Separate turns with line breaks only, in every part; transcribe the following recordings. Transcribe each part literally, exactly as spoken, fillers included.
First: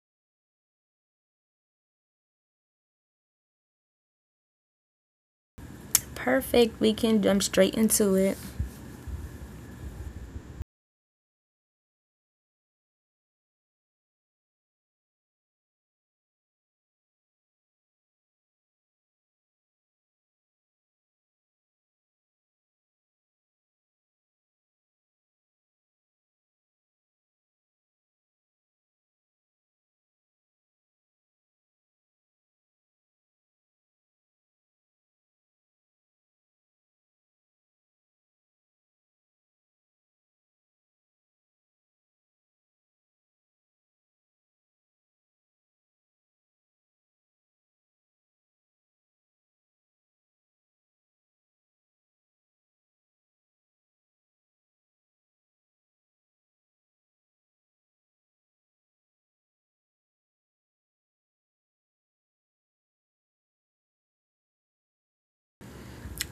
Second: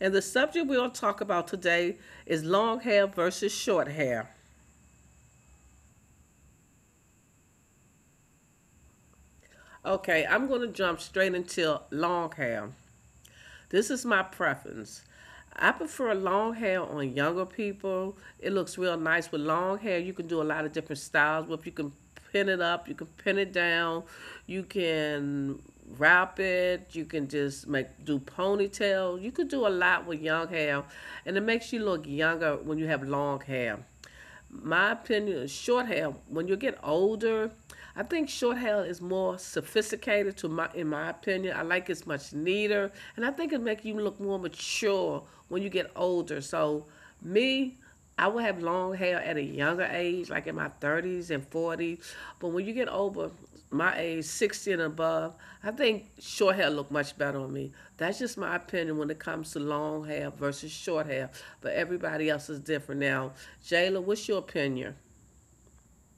and the subject we'll talk about today is long hair versus short hair.
Perfect, we can jump straight into it.
Okay, I'm going to jump straight into long hair. This is my preference. I prefer long hair on younger people. It looks real nice with long hair. You can do a lot of different styles with. You can pin it up, you can pin it down, you can wrap it, you can just make do ponytail. You could do a lot with young hair, and it makes you look younger when you have long hair. My opinion is short hair when you get older. I think short hair is more sophisticated to my in my opinion. I like it's much neater, and I think it makes you look more mature when you get older. So me, I would have long hair at a younger age, like in my thirties and forties. But when you get over my age, sixty and above, I think short hair look much better on me. That's just my opinion when it comes to long hair versus short hair. But everybody else is different now. Jayla, what's your opinion?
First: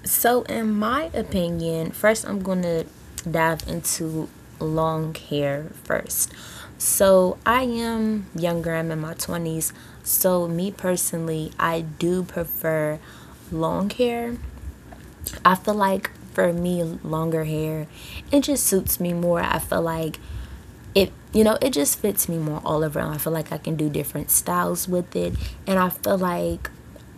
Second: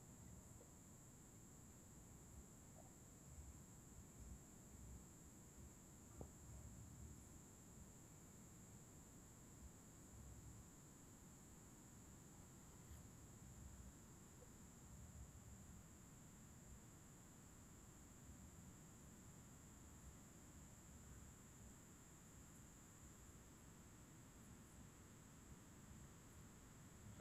So, in my opinion, first I'm going to dive into long hair first. So, I am younger, I'm in my twenties. So, me personally, I do prefer long hair. I feel like for me, longer hair, it just suits me more. I feel like it, you know, it just fits me more all around. I feel like I can do different styles with it, and I feel like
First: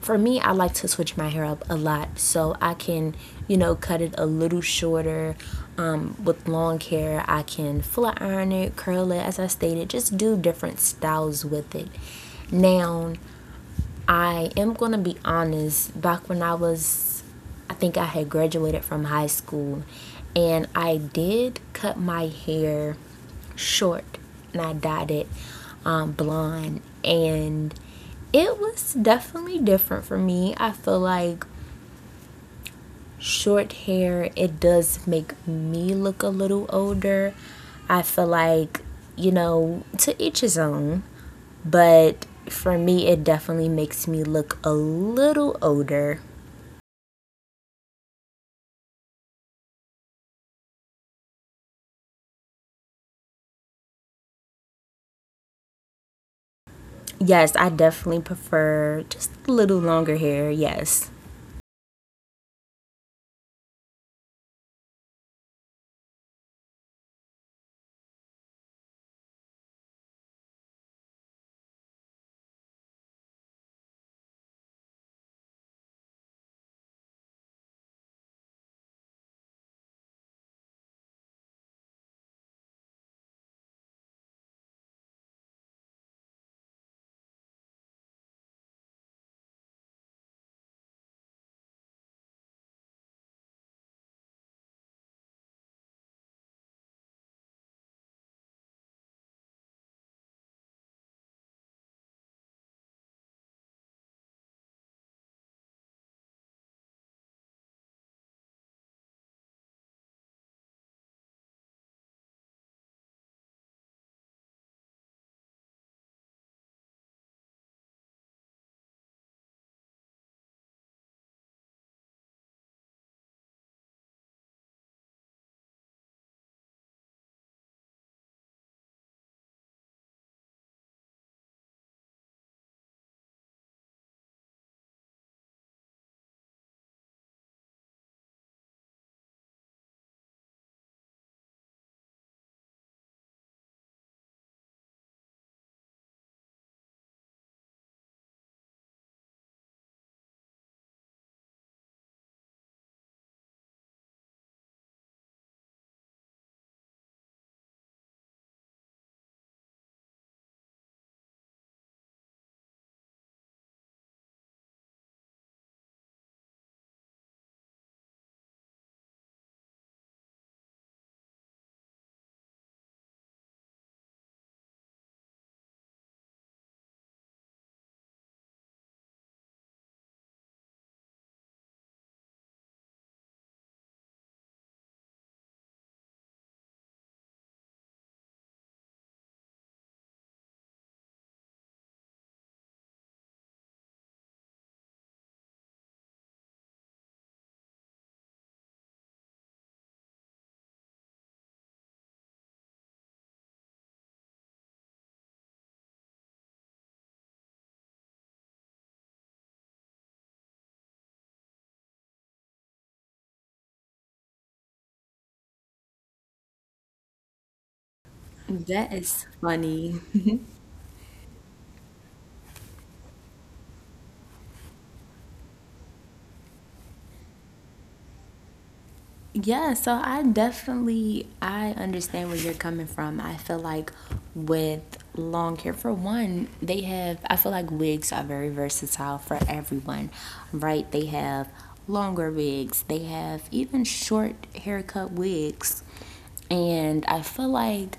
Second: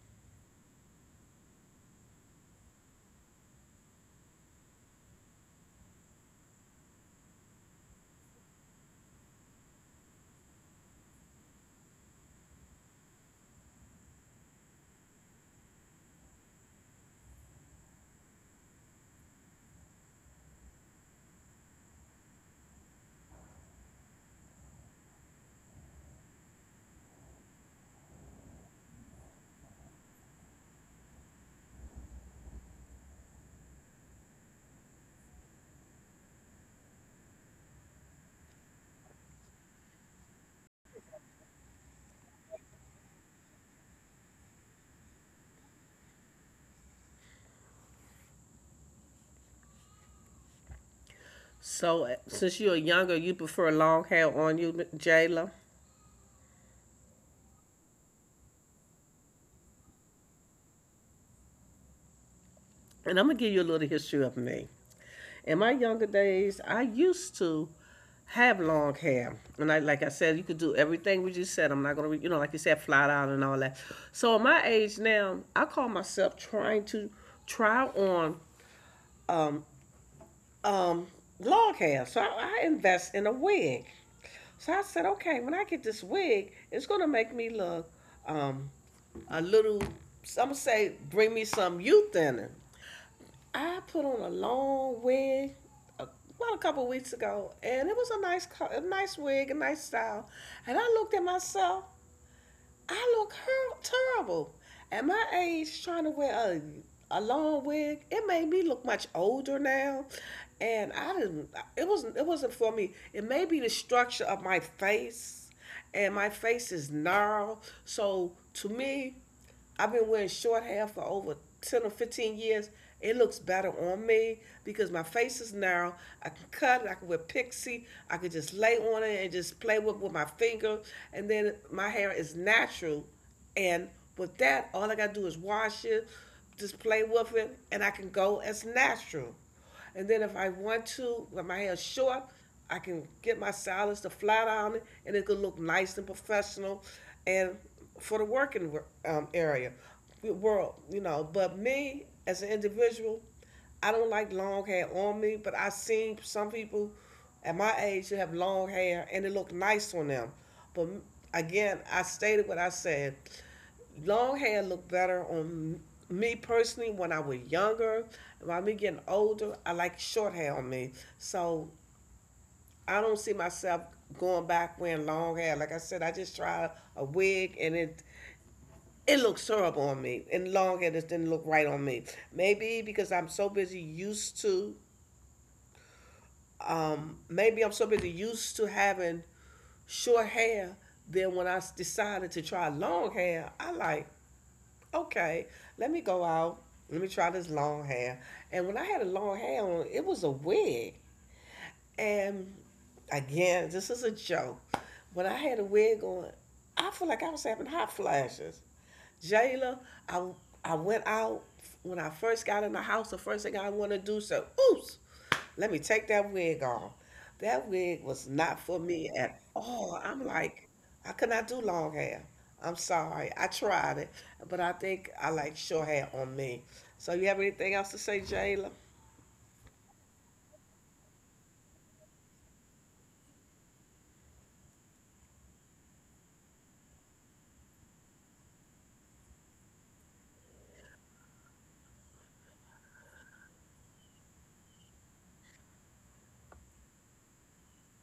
for me, I like to switch my hair up a lot, so I can, you know, cut it a little shorter. Um, with long hair, I can flat iron it, curl it, as I stated, just do different styles with it. Now, I am going to be honest, back when I was, I think I had graduated from high school, and I did cut my hair short and I dyed it um, blonde, and it was definitely different for me. I feel like short hair, it does make me look a little older. I feel like, you know, to each his own. But for me, it definitely makes me look a little older.
So uh, since you're younger, you prefer long hair on you, Jayla.
Yes, I definitely prefer just a little longer hair. Yes.
And I'm gonna give you a little history of me. In my younger days, I used to have long hair, and I, like I said, you could do everything we just said. I'm not gonna, you know, like you said, flat out and all that. So at my age now, I call myself trying to try on um um long hair. So I, I invest in a wig. So I said, okay, when I get this wig, it's gonna make me look um a little. I'm gonna say, bring me some youth in it. I put on a long wig a, about a couple of weeks ago, and it was a nice, a nice wig, a nice style. And I looked at myself. I look terrible. At my age, trying to wear a a long wig, it made me look much older now. And I didn't. It wasn't. It wasn't for me. It may be the structure of my face, and my face is narrow. So to me, I've been wearing short hair for over ten or fifteen years. It looks better on me because my face is narrow. I can cut it. I can wear pixie. I can just lay on it and just play with with my finger. And then my hair is natural. And with that, all I got to do is wash it, just play with it, and I can go as natural. And then if I want to, when my hair's short, I can get my stylist to flat iron it, and it could look nice and professional, and for the working um, area, world, you know. But me as an individual, I don't like long hair on me. But I seen some people at my age who have long hair, and it looked nice on them. But again, I stated what I said long hair looked better on me personally when I was younger. By me getting older, I like short hair on me. So I don't see myself going back wearing long hair. Like I said, I just tried a wig, and it it looks terrible on me. And long hair just didn't look right on me. Maybe because I'm so busy used to um maybe I'm so busy used to having short hair. Then when I decided to try long hair, I like okay, let me go out. Let me try this long hair. And when I had a long hair on, it was a wig. And again, this is a joke. When I had a wig on, I feel like I was having hot flashes. Jayla, I I went out. When I first got in the house, the first thing I want to do, so ooh, let me take that wig off. That wig was not for
That
me
is
at
funny.
all. I'm like, I could not do long hair. I'm sorry. I tried it, but I think I like short hair on me. So you have anything else to say, Jayla?
Yeah, so I definitely, I understand where you're coming from. I feel like with long hair, for one, they have, I feel like wigs are very versatile for everyone. Right? They have longer wigs, they have even short haircut wigs. And I feel like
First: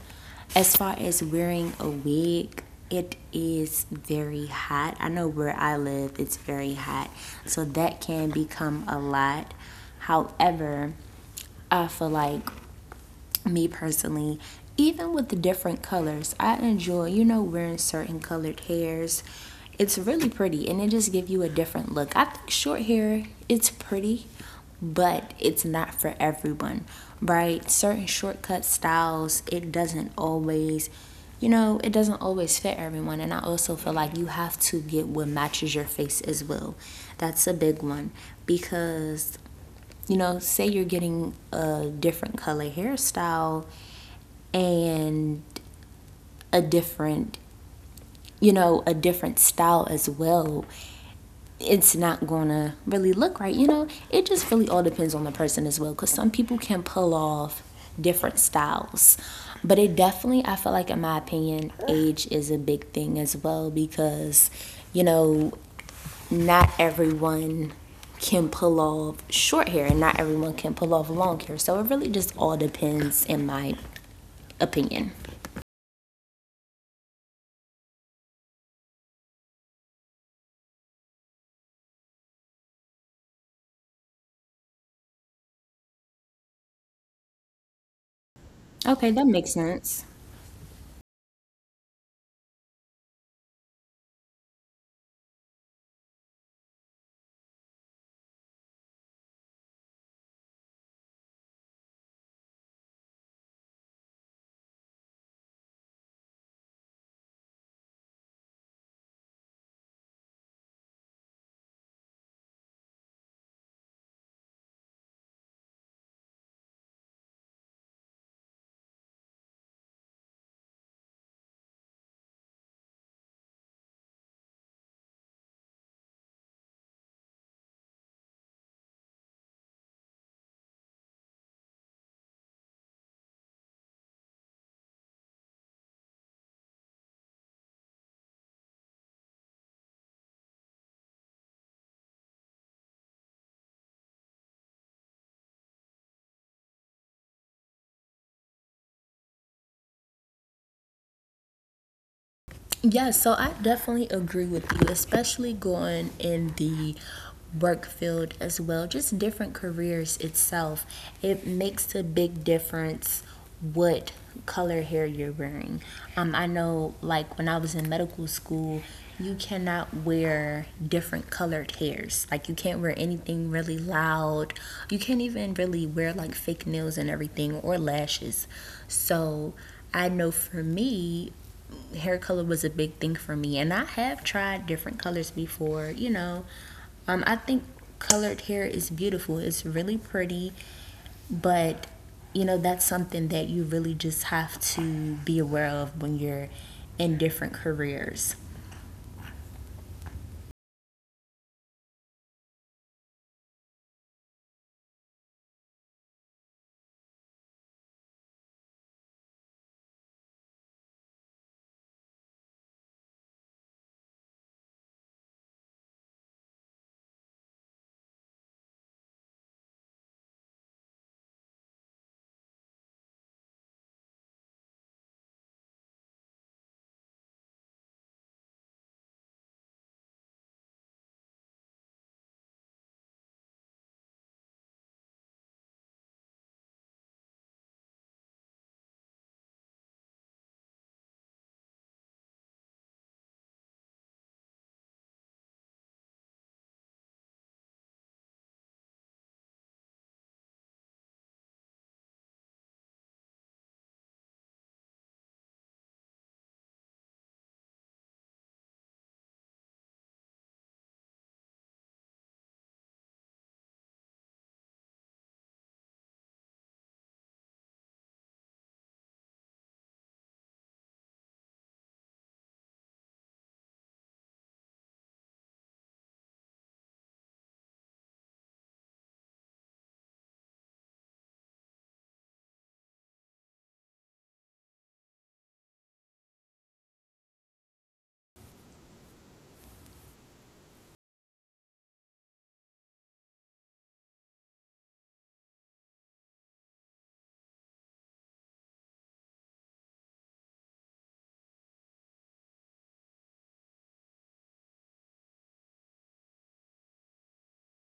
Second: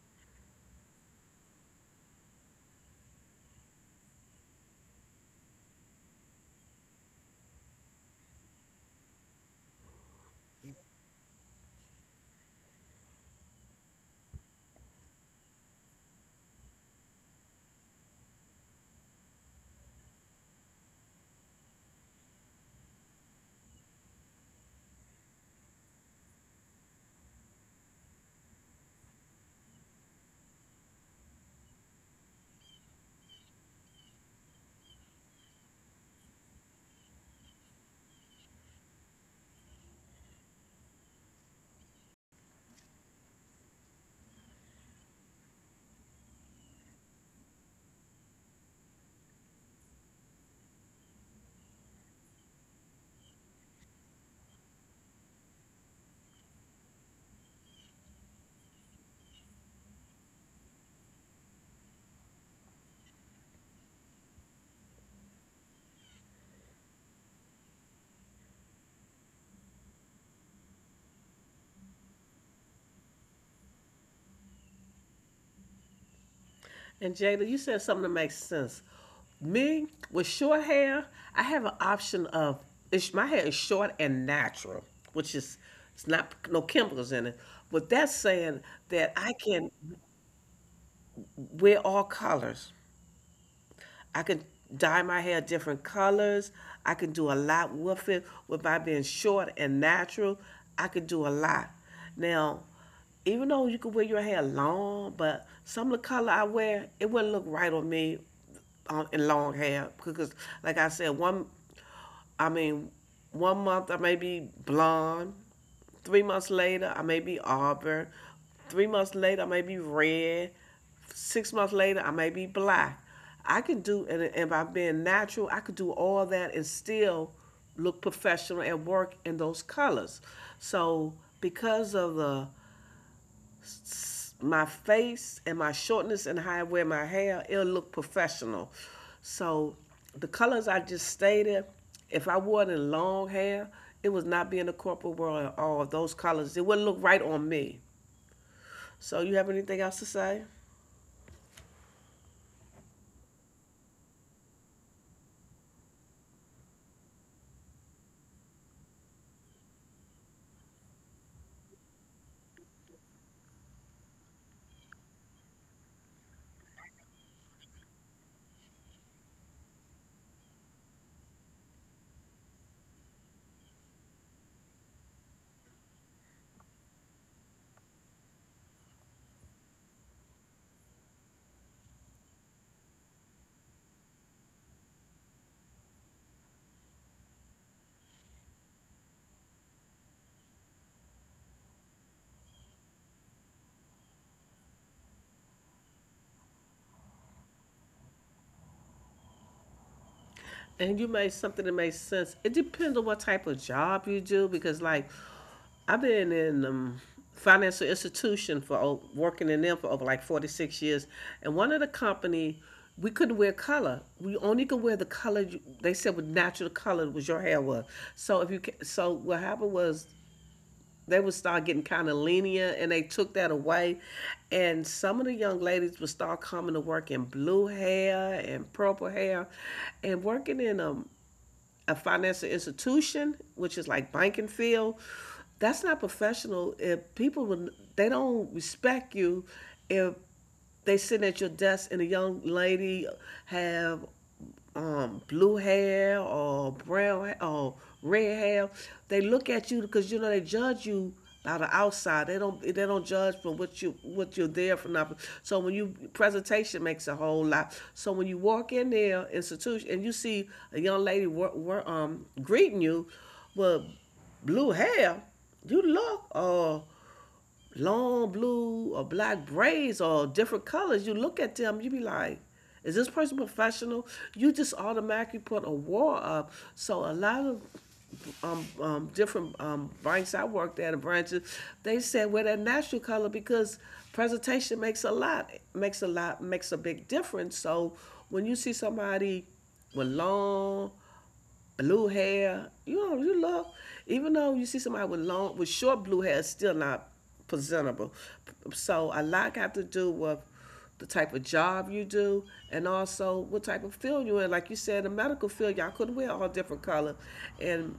as far as wearing a wig, it is very hot. I know where I live, it's very hot. So that can become a lot. However, I feel like, me personally, even with the different colors, I enjoy, you know, wearing certain colored hairs. It's really pretty and it just gives you a different look. I think short hair, it's pretty, but it's not for everyone, right? Certain shortcut styles, it doesn't always, you know, it doesn't always fit everyone. And I also feel like you have to get what matches your face as well. That's a big one, because, you know, say you're getting a different color hairstyle and a different, you know, a different style as well, it's not gonna really look right. You know, it just really all depends on the person as well, because some people can pull off different styles. But it definitely, I feel like, in my opinion, age is a big thing as well because, you know, not everyone can pull off short hair and not everyone can pull off long hair. So it really just all depends, in my opinion.
And Jada, you said something that makes sense. Me with short hair, I have an option of it's, my hair is short and natural, which is it's not no chemicals in it. But that's saying that
Okay,
I
that makes
can
sense.
wear all colors. I can dye my hair different colors. I can do a lot with it with my being short and natural. I could do a lot. Now, even though you could wear your hair long, but some of the color I wear, it wouldn't look right on me on, in long hair because, like I said, one I mean, one month I may be blonde. Three months later, I may be auburn. Three months later, I may be red. Six months later, I may be black. I can do, and, and by being natural, I could do all that and still look professional and work in those colors. So, because of the my face and my shortness and how I wear my hair, it'll look professional. So the colors I just stated, if I wore it in long hair, it would not be in the corporate world at all. Those colors, it wouldn't look right on me. So you have anything else to say?
Yeah, so I definitely agree with you, especially going in the work field as well, just different careers itself. It makes a big difference what color hair you're wearing. Um, I know, like, when I was in medical school, you cannot wear different colored hairs. Like, you can't wear anything really loud. You can't even really wear, like, fake nails and everything, or lashes. So, I know for me, hair color was a big thing for me, and I have tried different colors before. You know, um, I think colored hair is beautiful, it's really pretty, but, you know, that's something that you really just have to be aware of when you're in different careers.
And you made something that makes sense. It depends on what type of job you do because, like, I've been in um, financial institution for working in them for over like forty-six years, and one of the company we couldn't wear color. We only could wear the color you, they said with natural color was your hair was. So if you ca- so what happened was they would start getting kind of lenient, and they took that away, and some of the young ladies would start coming to work in blue hair and purple hair and working in a a financial institution, which is like banking field, that's not professional. If people would, they don't respect you if they sit at your desk and a young lady have um blue hair or brown or red hair. They look at you because you know they judge you by the outside. They don't they don't judge from what you what you're there for nothing. So when you presentation makes a whole lot. So when you walk in their institution and you see a young lady wor- wor- um greeting you with blue hair, you look, or long blue or black braids or different colors, you look at them, you be like, is this person professional? You just automatically put a wall up. So a lot of um, um, different um, banks I worked at, the branches, they said wear that natural color because presentation makes a lot, makes a lot, makes a big difference. So when you see somebody with long blue hair. You know, you love, even though you see somebody with long, with short blue hair, it's still not presentable. So a lot have to do with the type of job you do and also what type of field you're in. Like you said, the medical field, y'all couldn't wear all different color. And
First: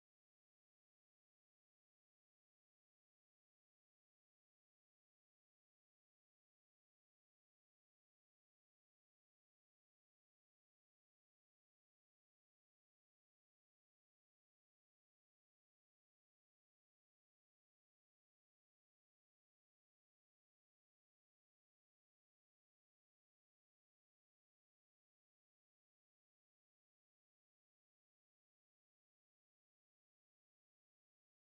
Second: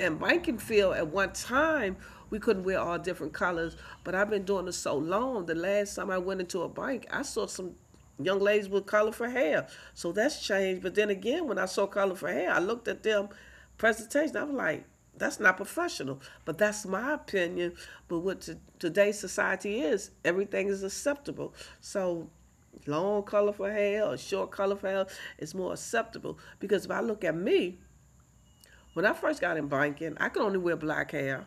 and Rankinfield at one time, we couldn't wear all different colors, but I've been doing this so long. The last time I went into a bank, I saw some young ladies with color for hair. So that's changed. But then again, when I saw color for hair, I looked at them presentation. I was like, that's not professional. But that's my opinion. But what to, today's society is, everything is acceptable. So long colorful hair or short colorful hair is more acceptable because if I look at me, when I first got in banking, I could only wear black hair.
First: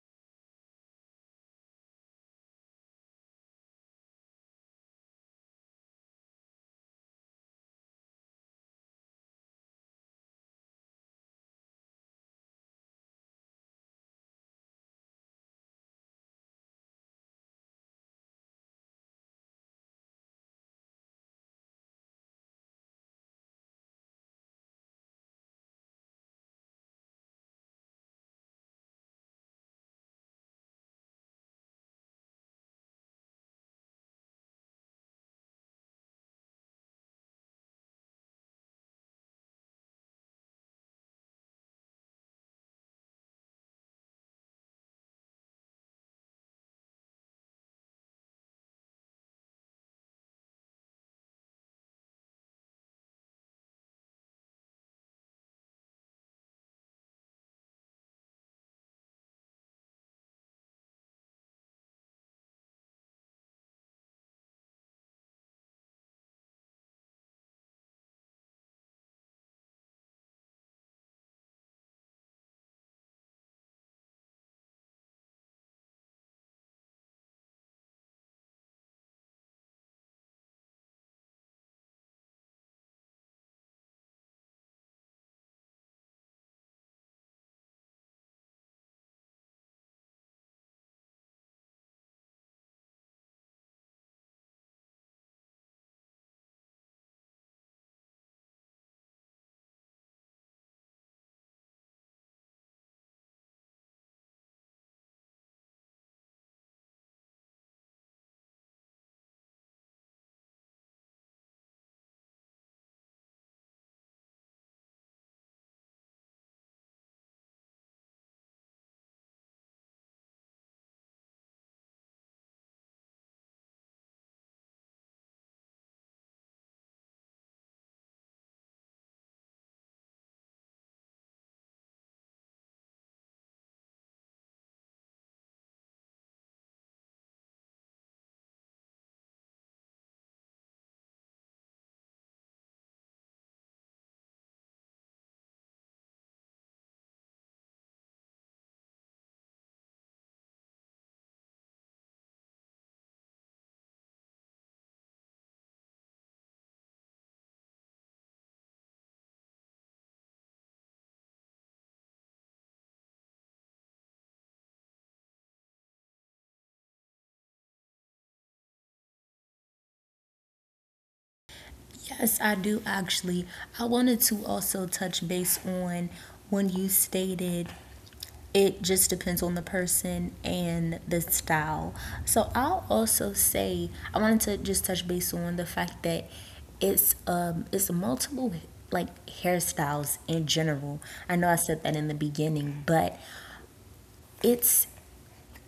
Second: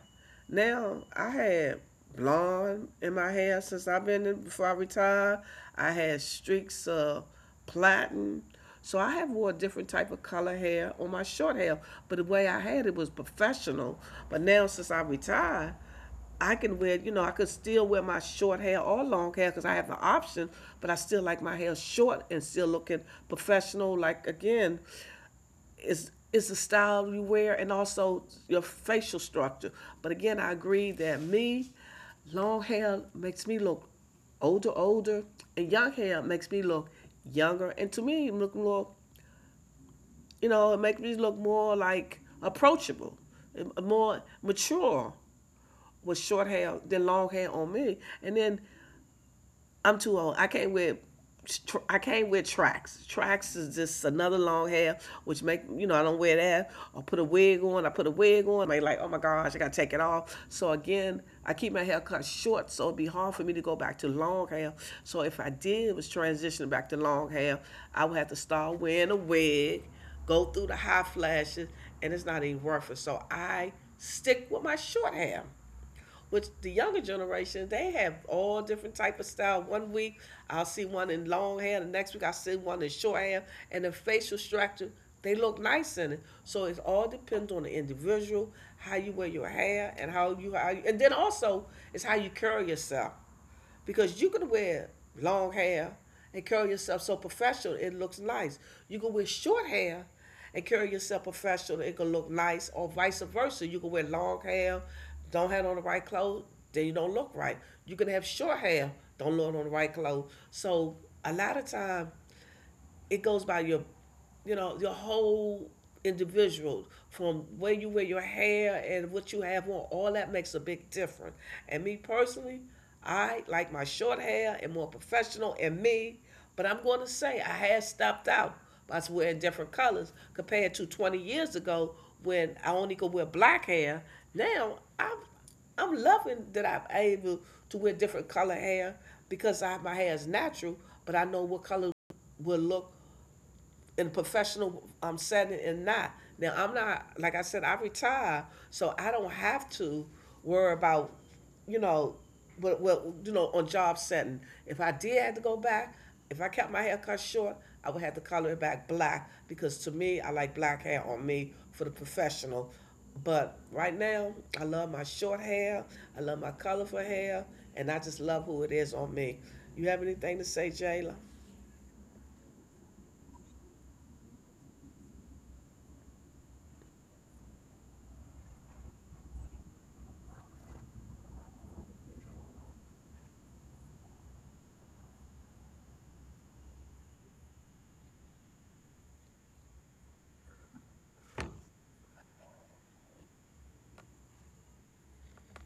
Now I had blonde in my hair since I've been in before I retired. I had streaks of platinum. So I have wore a different type of color hair on my short hair, but the way I had it was professional. But now since I retired, I can wear, you know, I could still wear my short hair or long hair because I have the option, but I still like my hair short and still looking professional, like again, is is the style you wear and also your facial structure. But again, I agree that me, long hair makes me look older, older, and young hair makes me look younger. And to me, look more, you know, it makes me look more like approachable, eh, more mature with short hair than long hair on me. And then I'm too old. I came with tr- I came with tracks. Tracks is just another long hair, which make you know I don't wear that. I put a wig on. I put a wig on. They like, oh my gosh, I gotta take it off. So again, I keep my hair cut short, so it'd be hard for me to go back to long hair. So if I did was transitioning back to long hair, I would have to start wearing a wig, go through the high flashes, and it's not even worth it. So I stick with my short hair. Which the younger generation, they have all different type of style. One week I'll see one in long hair, the next week I'll see one in short hair, and the facial structure they look nice in it. So it all depends on the individual, how you wear your hair, and how you how you, and then also it's how you carry yourself because you can wear long hair and curl yourself so professional it looks nice. You can wear short hair and curl yourself professional it can look nice, or vice versa. You can wear long hair, don't have on the right clothes, then you don't look right. You can have short hair, don't look on the right clothes. So a lot of time it goes by your you know your whole individual from where you wear your hair and what you have on, all that makes a big difference. And me personally, I like my short hair and more professional and me, but I'm going to say I had stopped out by wearing different colors compared to twenty years ago when I only could wear black hair. Now i'm i'm loving that I'm able to wear different color hair because I, my hair is natural, but I know what color will look in a professional um, setting and not. Now I'm not, like I said, I retire, so I don't have to worry about you know what what you know on job setting. If I did have to go back, if I kept my hair cut short, I would have to color it back black because to me I like black hair on me for the professional. But right now I love my short hair, I love my colorful hair, and I just love who it is on me. You have anything to say, Jayla?
Yes, I do, actually. I wanted to also touch base on when you stated it just depends on the person and the style. So I'll also say, I wanted to just touch base on the fact that it's um it's multiple, like, hairstyles in general. I know I said that in the beginning, but it's,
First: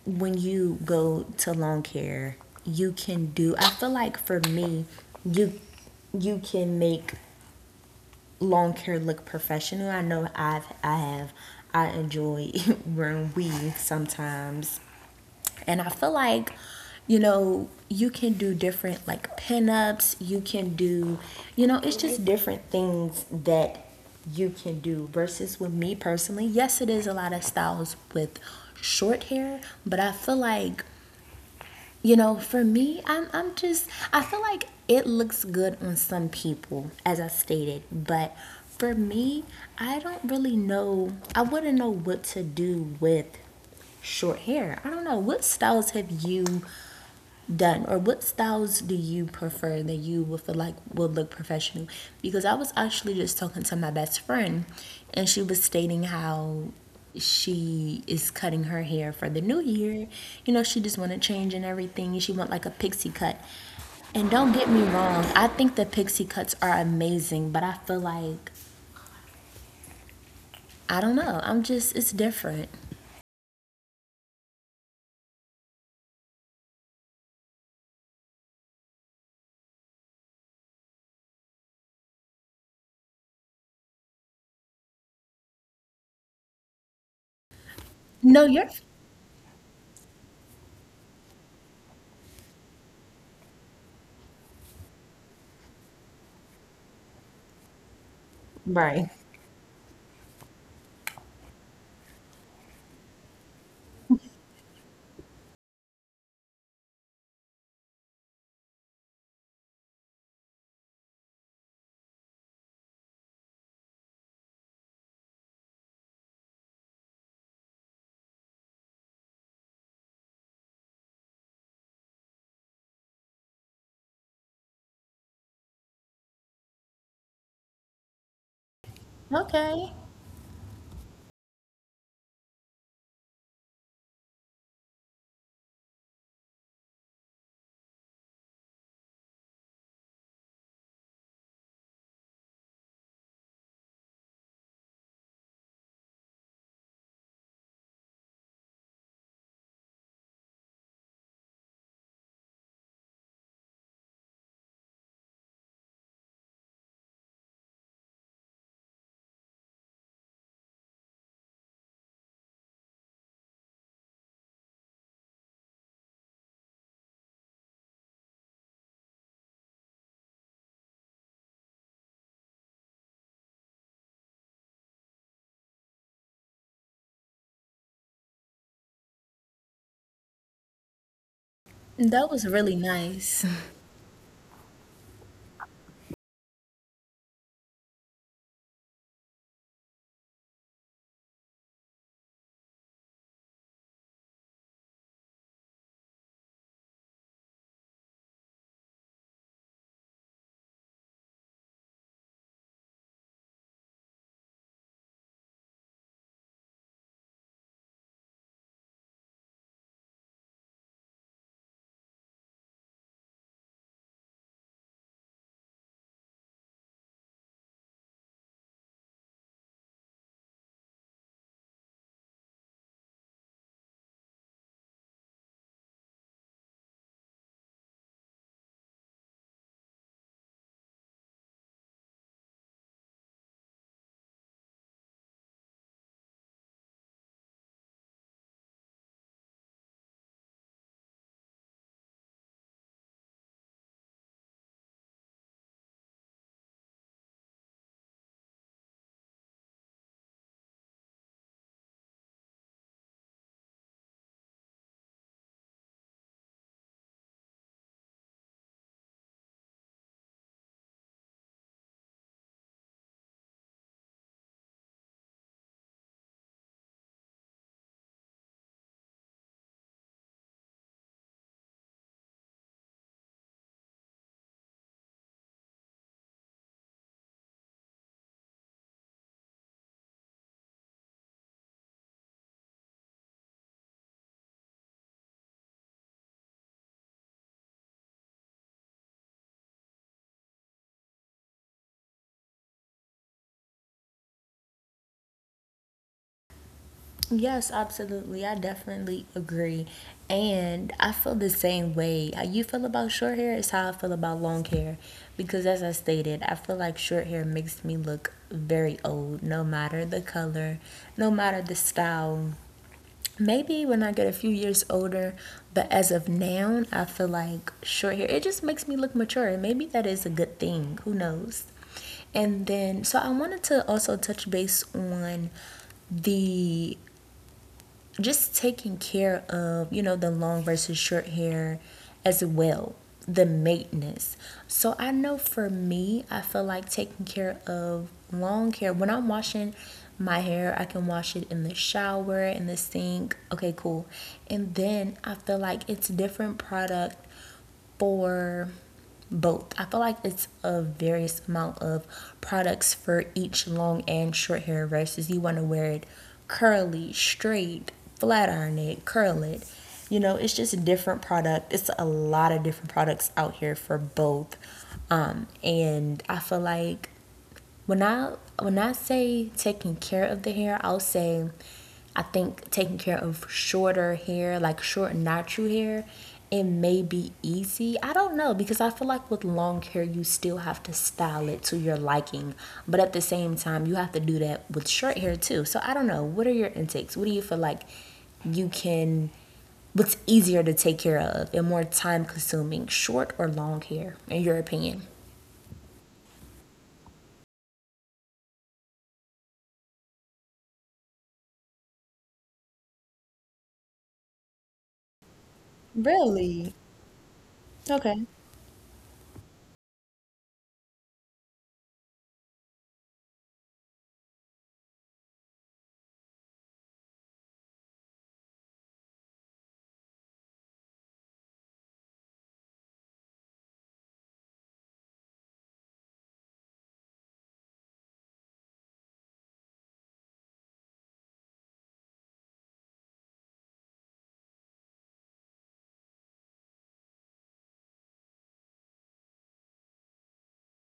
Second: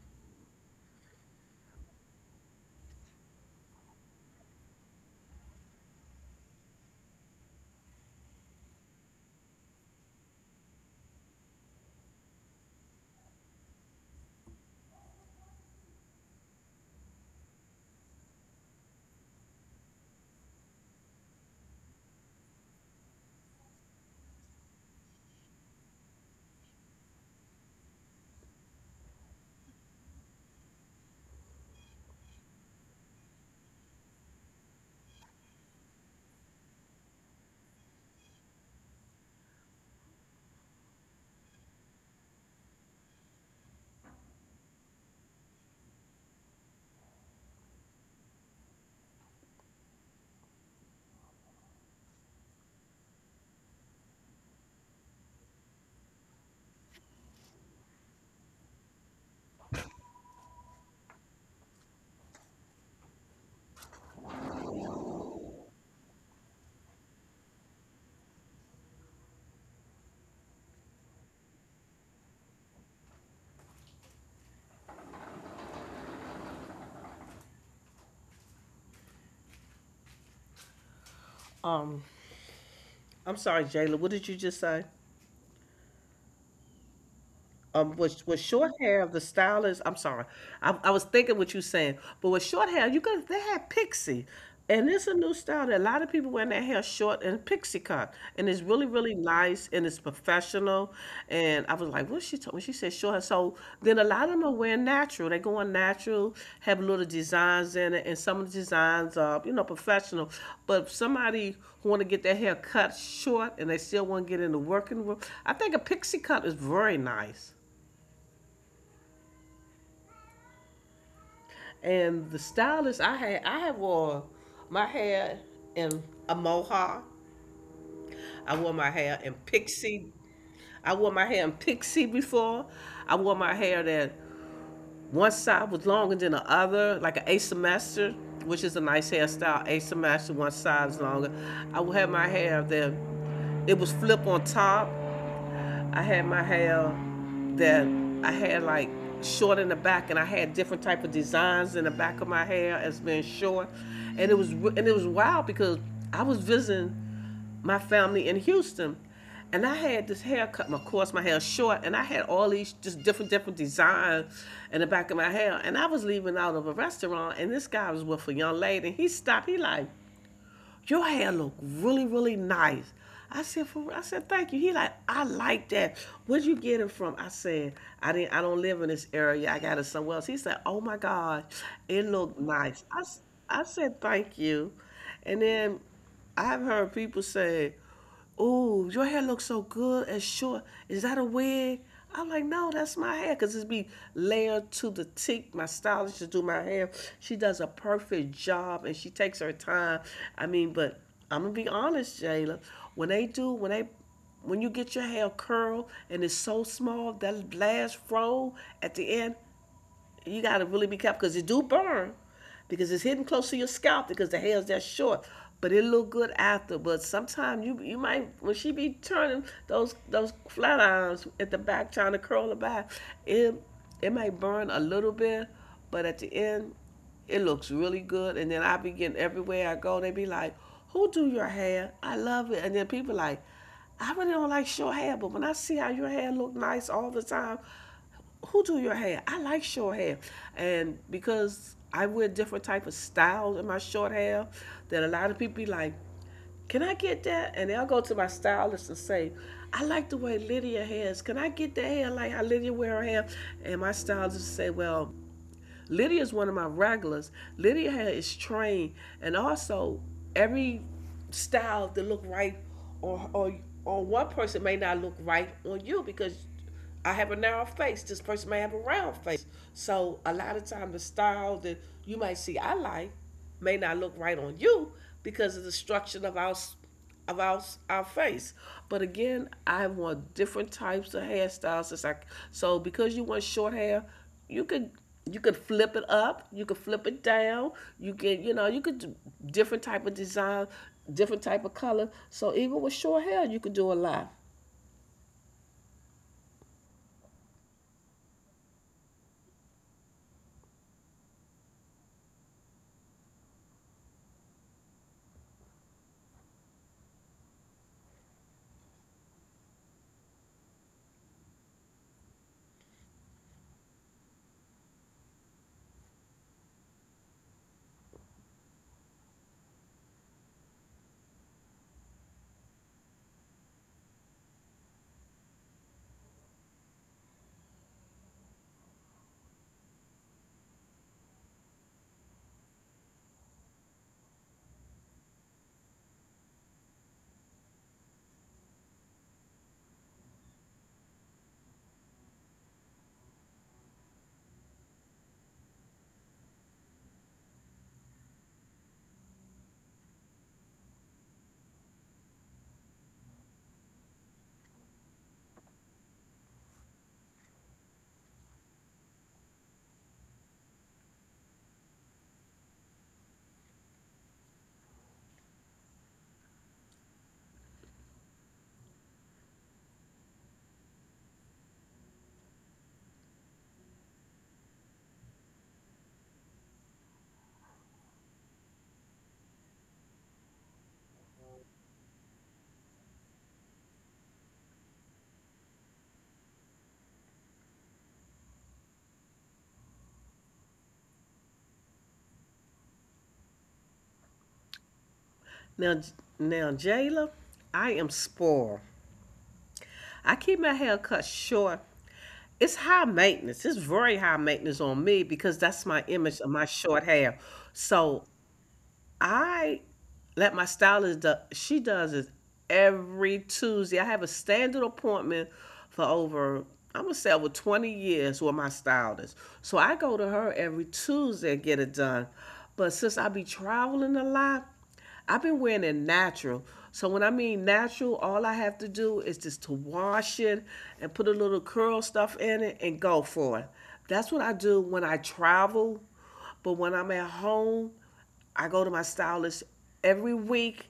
when you go to long hair, you can do, I feel like for me, you you can make long hair look professional. I know I've, I have, I enjoy wearing weave sometimes. And I feel like, you know, you can do different, like, pinups, you can do, you know, it's just different things that you can do versus with me personally. Yes, it is a lot of styles with short hair, but I feel like, you know, for me, I'm I'm just, I feel like it looks good on some people, as I stated, but for me, I don't really know. I wouldn't know what to do with short hair. I don't know what styles have you done, or what styles do you prefer that you would feel like would look professional, because I was actually just talking to my best friend, and she was stating how she is cutting her hair for the new year. You know, she just want to change and everything, she want like a pixie cut. And don't get me wrong, I think the pixie cuts are amazing, but I feel like, I don't know, I'm just, it's different.
Um, I'm sorry, Jayla. What did you just say? Um, with with
No, you're
short hair, the stylist. I'm sorry, I, I was thinking what you saying, but with short hair, you got they had pixie, and it's a new style that a lot of people wearing their hair short and pixie cut, and it's really
Right.
really nice and it's professional. And I was like, what she told me? She said short hair. So then a lot of them are wearing natural. They going natural, have little designs in it, and some of the designs are you know professional. But if somebody who want to get their hair cut short and they still want to get in the working room, I think a pixie cut is very nice. And the stylist I had, I had wore my hair in a mohawk. I wore my hair in
Okay.
pixie. I wore my hair in pixie before. I wore my hair that one side was longer than the other, like an asymmetric, which is a nice hairstyle. Asymmetric, one side is longer. I would have my hair that it was flip on top. I had my hair that I had like short in the back, and I had different type of designs in the back of my hair as being short, and it was and it was wild because I was visiting my family in Houston, and I had this haircut. Of course, my hair short, and I had all these just different different designs in the back of my hair, and I was leaving out of a restaurant, and this guy was with a young lady, and he stopped. He like, your hair look really, really nice. I said, for, I said, thank you. He like, I like that. Where'd you get it from? I said, I didn't, I don't live in this area. I got it somewhere else. He said, oh my God, it
That
looked
was really
nice. I, s-
nice.
I said, thank you. And then I've heard people say, ooh, your hair looks so good and short. Is that a wig? I'm like, no, that's my hair, 'cause it's be layered to the tip. My stylist to do my hair. She does a perfect job and she takes her time. I mean, but I'm gonna be honest, Jayla. When they do, when they When you get your hair curled and it's so small, that last roll at the end, you got to really be careful because it do burn because it's hidden close to your scalp because the hair's that short. But it look good after. But sometimes you you might when she be turning those those flat irons at the back trying to curl the back, it it might burn a little bit, but at the end, it looks really good. And then I begin everywhere I go, they be like, "Who do your hair? I love it." And then people like, I really don't like short hair, but when I see how your hair look nice all the time, who do your hair? I like short hair, and because I wear different type of styles in my short hair, that a lot of people be like, "Can I get that?" And they'll go to my stylist and say, "I like the way Lydia has. Can I get that hair like how Lydia wear her hair?" And my stylist will say, "Well, Lydia is one of my regulars. Lydia hair is trained, and also every style that look right on on on one person may not look right on you because I have a narrow face. This person may have a round face. So a lot of time the style that you might see I like may not look right on you because of the structure of our of our, our face. But again, I want different types of hairstyles. It's like, so because you want short hair, you could you could flip it up, you could flip it down, you can you know you could do different type of design, different type of color. So even with short hair, you could do a lot.
Yes, absolutely. I definitely agree. And I feel the same way. How you feel about short hair is how I feel about long hair. Because, as I stated, I feel like short hair makes me look very old, no matter the color, no matter the style. Maybe when I get a few years older, but as of now, I feel like short hair, it just makes me look mature. And maybe that is a good thing. Who knows? And then, so I wanted to also touch base on the just taking care of, you know, the long versus short hair as well, the maintenance. So I know for me, I feel like taking care of long hair, when I'm washing my hair, I can wash it in the shower, in the sink. Okay, cool. And then I feel like it's different product for both. I feel like it's a various amount of products for each long and short hair versus you want to wear it curly, straight, flat iron it, curl it. You know, it's just a different product. It's a lot of different products out here for both. Um, and I feel like when I when I say taking care of the hair, I'll say I think taking care of shorter hair, like short natural hair, it may be easy. I don't know, because I feel like with long hair, you still have to style it to your liking. But at the same time, you have to do that with short hair too. So I don't know. What are your intakes? What do you feel like you can, what's easier to take care of and more time consuming, short or long hair, in your opinion?
Now, now Jayla, I am spoiled. I keep my hair cut short. It's high maintenance. It's very high maintenance on me because that's my image of my
Really?
short hair.
Okay.
So I let my stylist do, she does this every Tuesday. I have a standard appointment for over, I'm gonna say over twenty years with my stylist. So I go to her every Tuesday and get it done. But since I be traveling a lot, I've been wearing it natural. So when I mean natural, all I have to do is just to wash it and put a little curl stuff in it and go for it. That's what I do when I travel. But when I'm at home, I go to my stylist every week,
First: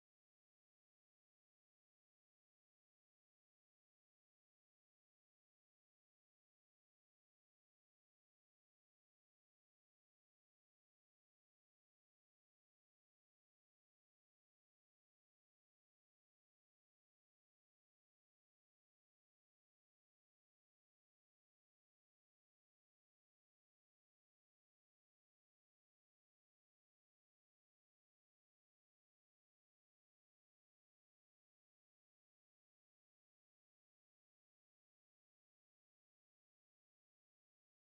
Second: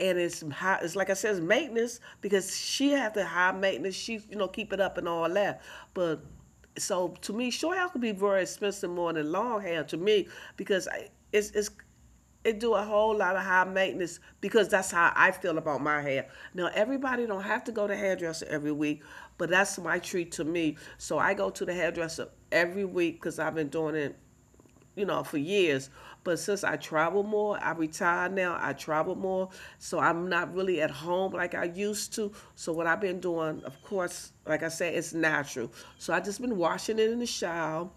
and it's high, it's like I said, it's maintenance because she has to high maintenance. She you know keep it up and all that. But so to me, short hair could be very expensive more than long hair to me because I, it's it's it do a whole lot of high maintenance because that's how I feel about my hair. Now everybody don't have to go to hairdresser every week, but that's my treat to me. So I go to the hairdresser every week because I've been doing it you know, for years. But since I travel more, I retire now, I travel more. So I'm not really at home like I used to. So what I've been doing, of course, like I said, it's natural. So I just been washing it in the shower,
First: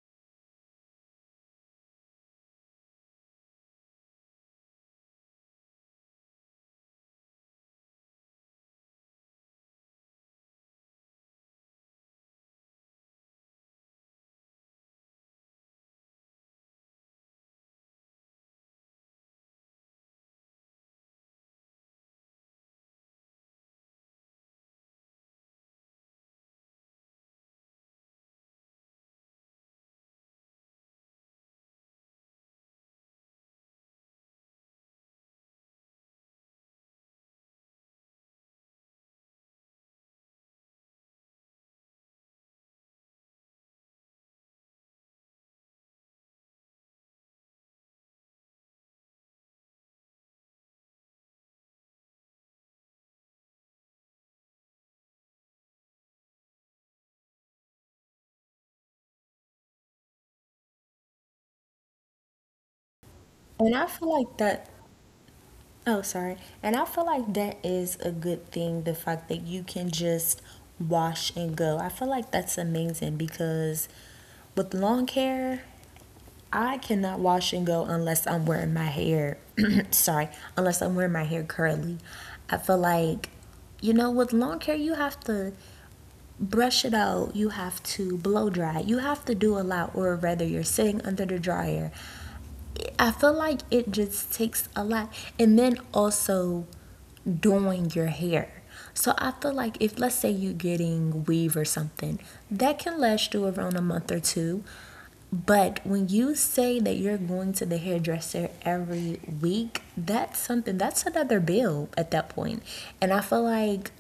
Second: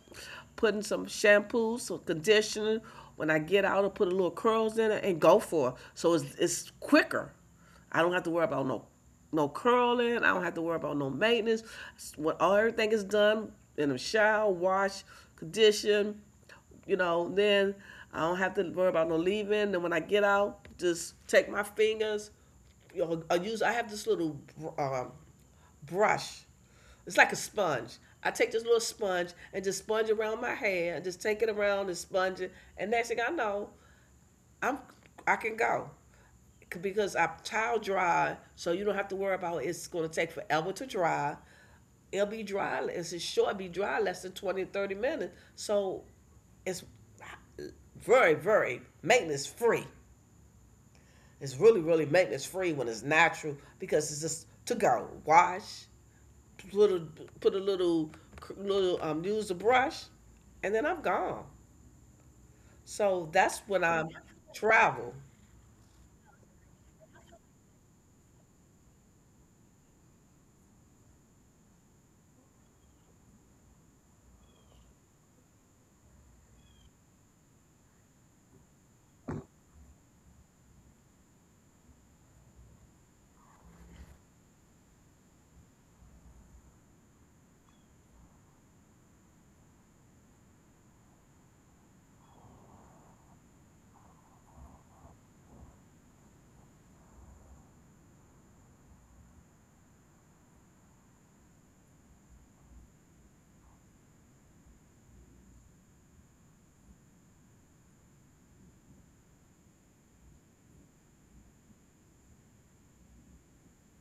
putting some shampoo, some conditioner. When I get out, I put a little curls in it and go for it. So it's, it's quicker. I don't have to worry about no no curling. I don't have to worry about no maintenance. When all everything is done in the shower, wash, condition, you know, then I don't have to worry about no leaving. Then when I get out, just take my fingers. You know, I use I have this little um, brush. It's like a sponge. I take this little sponge and just sponge around my hair and just take it around and sponge it. And next thing I know, I'm I can go because I towel dry, so you don't have to worry about it's going to take forever to dry. It'll be dry. It's short. It'll be dry less than twenty, thirty minutes. So it's very, very maintenance free. It's really, really maintenance free when it's natural because it's just to go. Wash, put a little, put a little, little um, use a brush, and then I'm gone. So that's
And
when
I
I
feel like that
travel.
Oh, sorry. And I feel like that is a good thing, the fact that you can just wash and go. I feel like that's amazing, because with long hair, I cannot wash and go unless I'm wearing my hair, sorry, unless I'm wearing my hair curly. I feel like, you know, with long hair, you have to brush it out, you have to blow dry, you have to do a lot, or rather, you're sitting under the dryer. I feel like it just takes a lot. And then also, doing your hair. So I feel like if, let's say you're getting weave or something, that can last you around a month or two. But when you say that you're going to the hairdresser every week, that's something that's another bill at that point. And I feel like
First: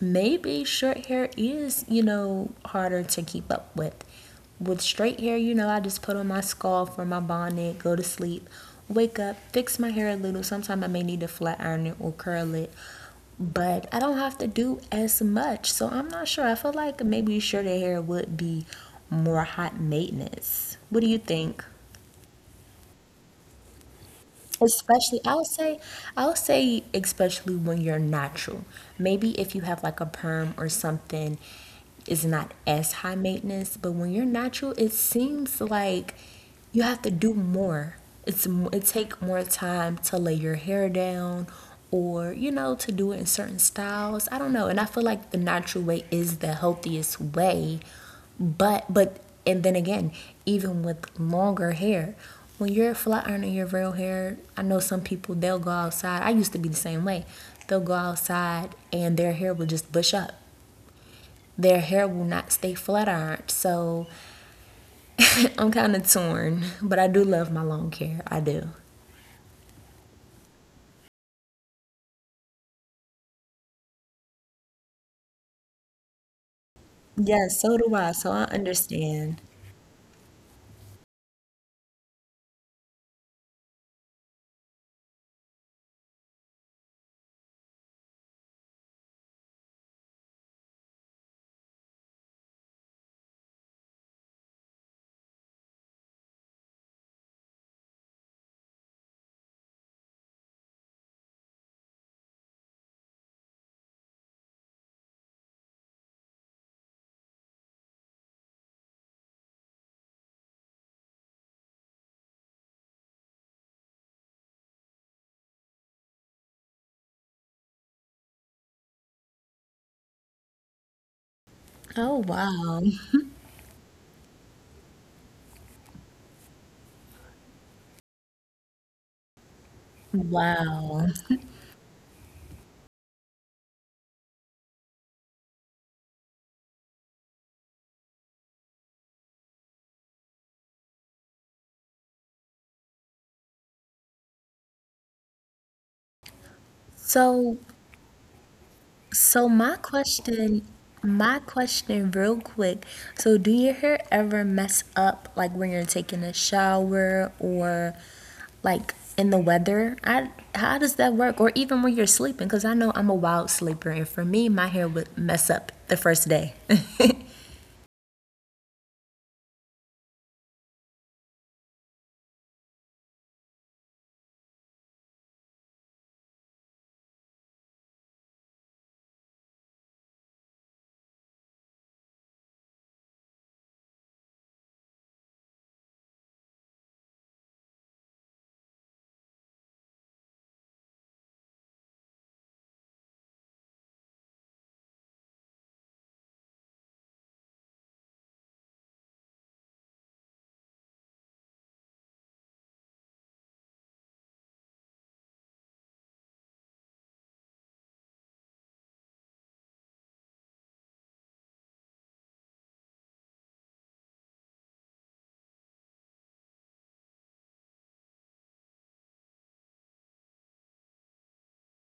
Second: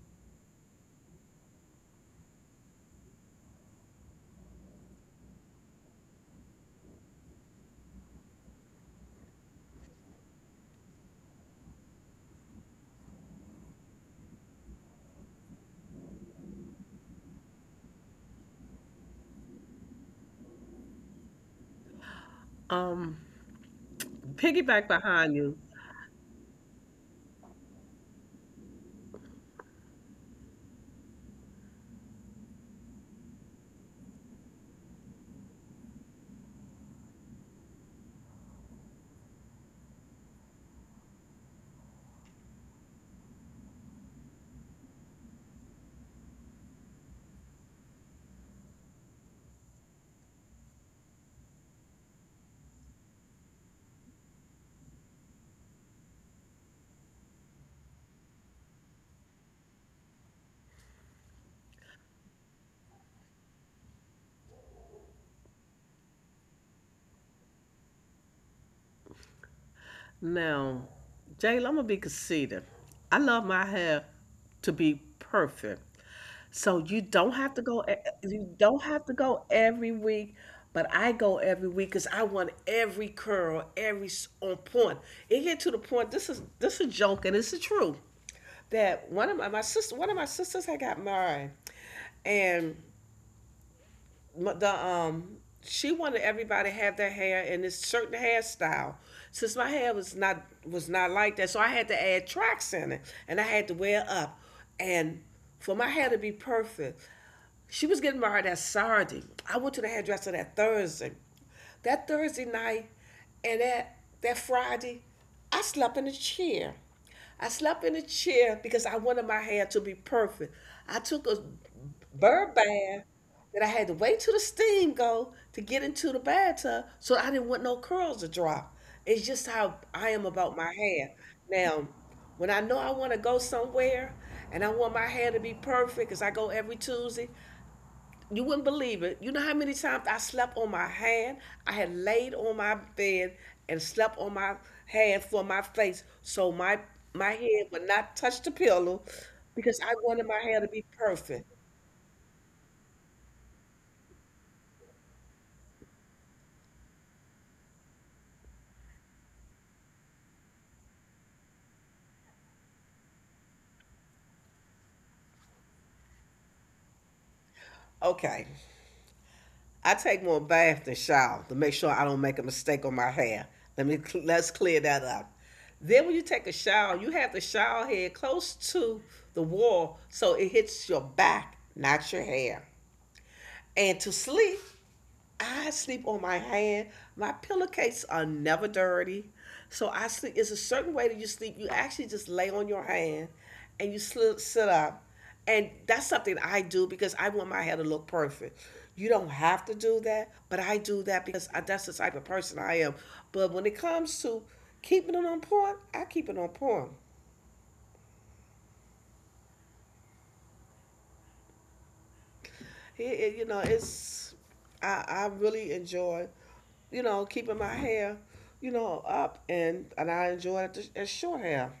maybe short hair is, you know, harder to keep up with. With straight hair, you know, I just put on my scarf or my bonnet, go to sleep, wake up, fix my hair a little. Sometimes I may need to flat iron it or curl it, but I don't have to do as much. So I'm not sure. I feel like maybe shorter hair would be more hot maintenance. What do you think?
Um, Piggyback
Especially, I
behind
would
you.
say, I would say, especially when you're natural. Maybe if you have like a perm or something, is not as high maintenance. But when you're natural, it seems like you have to do more. It's it take more time to lay your hair down, or, you know, to do it in certain styles. I don't know. And I feel like the natural way is the healthiest way, but but, and then again, even with longer hair, when you're flat ironing your real hair, I know some people they'll go outside. I used to be the same way. They'll go outside and their hair will just bush up. Their hair will not stay flat ironed. So I'm kind of torn, but I do love my long hair. I do.
Now, Jayla, I'm gonna be conceited. I love my hair to be perfect. So you don't have to
Yes, so
go
do I.
e-
So I
you don't have to
understand.
go every week, but I go every week cuz I want every curl, every s- on point. It get to the point, this is this is a joke and it's the truth. That one of my, my sister one of my sisters had got married, and m- the um she wanted everybody to have their hair in this certain hairstyle. Since my hair was not was not like that, so I had to add tracks in it, and I had to wear it up. And for my hair to be perfect, she was getting married that Saturday. I went to the hairdresser that Thursday. That Thursday night and that that Friday, I slept in a chair. I slept in a chair because I wanted my hair to be perfect. I took a
Oh,
bird
wow.
bath that I had to wait till the steam go to get into the bathtub, so I didn't want no curls to drop. It's just how I am about my
Wow.
hair. Now, when I know I want to go somewhere and I want my hair to be perfect, because I go every Tuesday, you wouldn't believe it. You know how many times I slept on my hand? I had laid on my bed and slept on my hand for my face so my my
So
head would not touch the pillow
so
because
my
I wanted my hair to
question
be
my
perfect.
question real quick. So do your hair ever mess up, like when you're taking a shower or like in the weather? I how does that work, or even when you're sleeping, because I know I'm a wild sleeper and for me my hair would mess up the first day.
Okay. I take more bath than shower to make sure I don't make a mistake on my hair. Let me let's clear that up. Then when you take a shower, you have the shower head close to the wall so it hits your back, not your hair. And to sleep, I sleep on my hand. My pillowcases are never dirty. So I sleep. It's a certain way that you sleep. You actually just lay on your hand, and you sli- sit up, and that's something I do because I want my hair to look perfect. You don't have to do that, but I do that because I, that's the type of person I am. But when it comes to keeping it on point, I keep it on point. It- it- you know, it's I, I really enjoy, you know, keeping my hair, you know, up, and and I enjoy it as short hair.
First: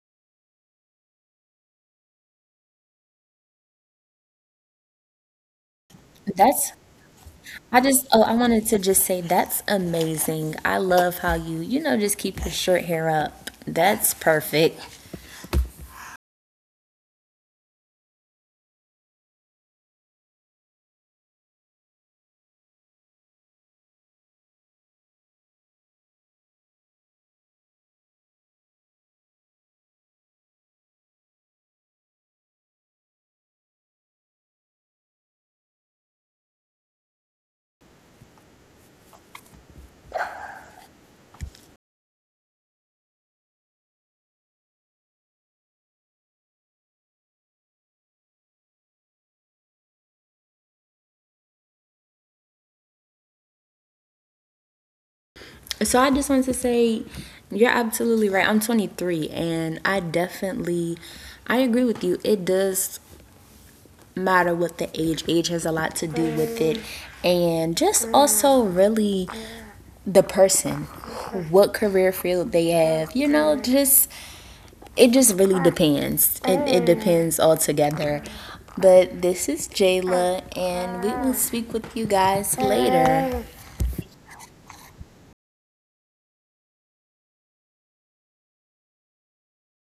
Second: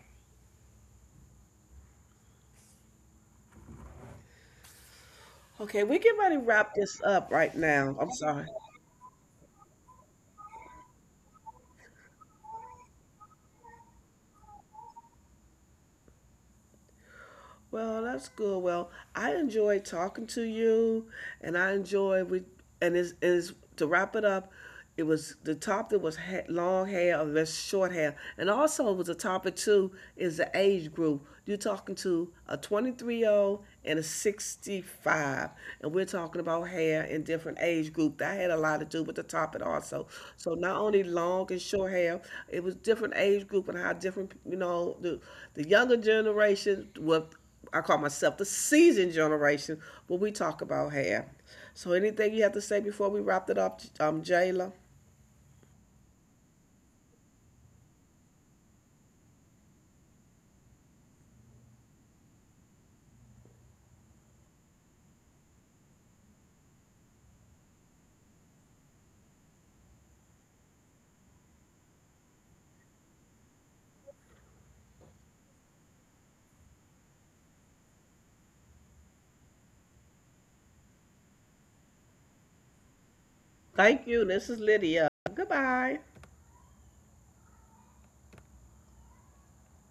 Okay, we get ready to
That's
wrap this up right
I
now.
just,
I'm
oh, I
sorry.
wanted to just say that's amazing. I love how you, you know, just keep your short hair up. That's perfect.
Well, that's good. Well, I enjoy talking to you, and I enjoy we and it's, and it's to wrap it up. It was, the topic was ha- long hair or less short hair, and also it was a topic too is the age group. You're talking to a twenty-three year old and a sixty-five, and we're talking about hair in different age group. That had a lot to do with the topic also. So not only long and short hair, it was different age group, and how different, you know, the the younger generation, what I call myself the seasoned generation, but we talk about hair. So anything you have to say before we wrap it up, um, Jayla?
So I just wanted to say you're absolutely right. I'm twenty-three and I definitely, I agree with you. It does matter what the age, age has a lot to do with it. And just also really the person, what career field they have, you know, just it just really depends. It, it depends altogether. But this is Jayla, and we will speak with you guys later.
Thank you. This is Lydia. Goodbye.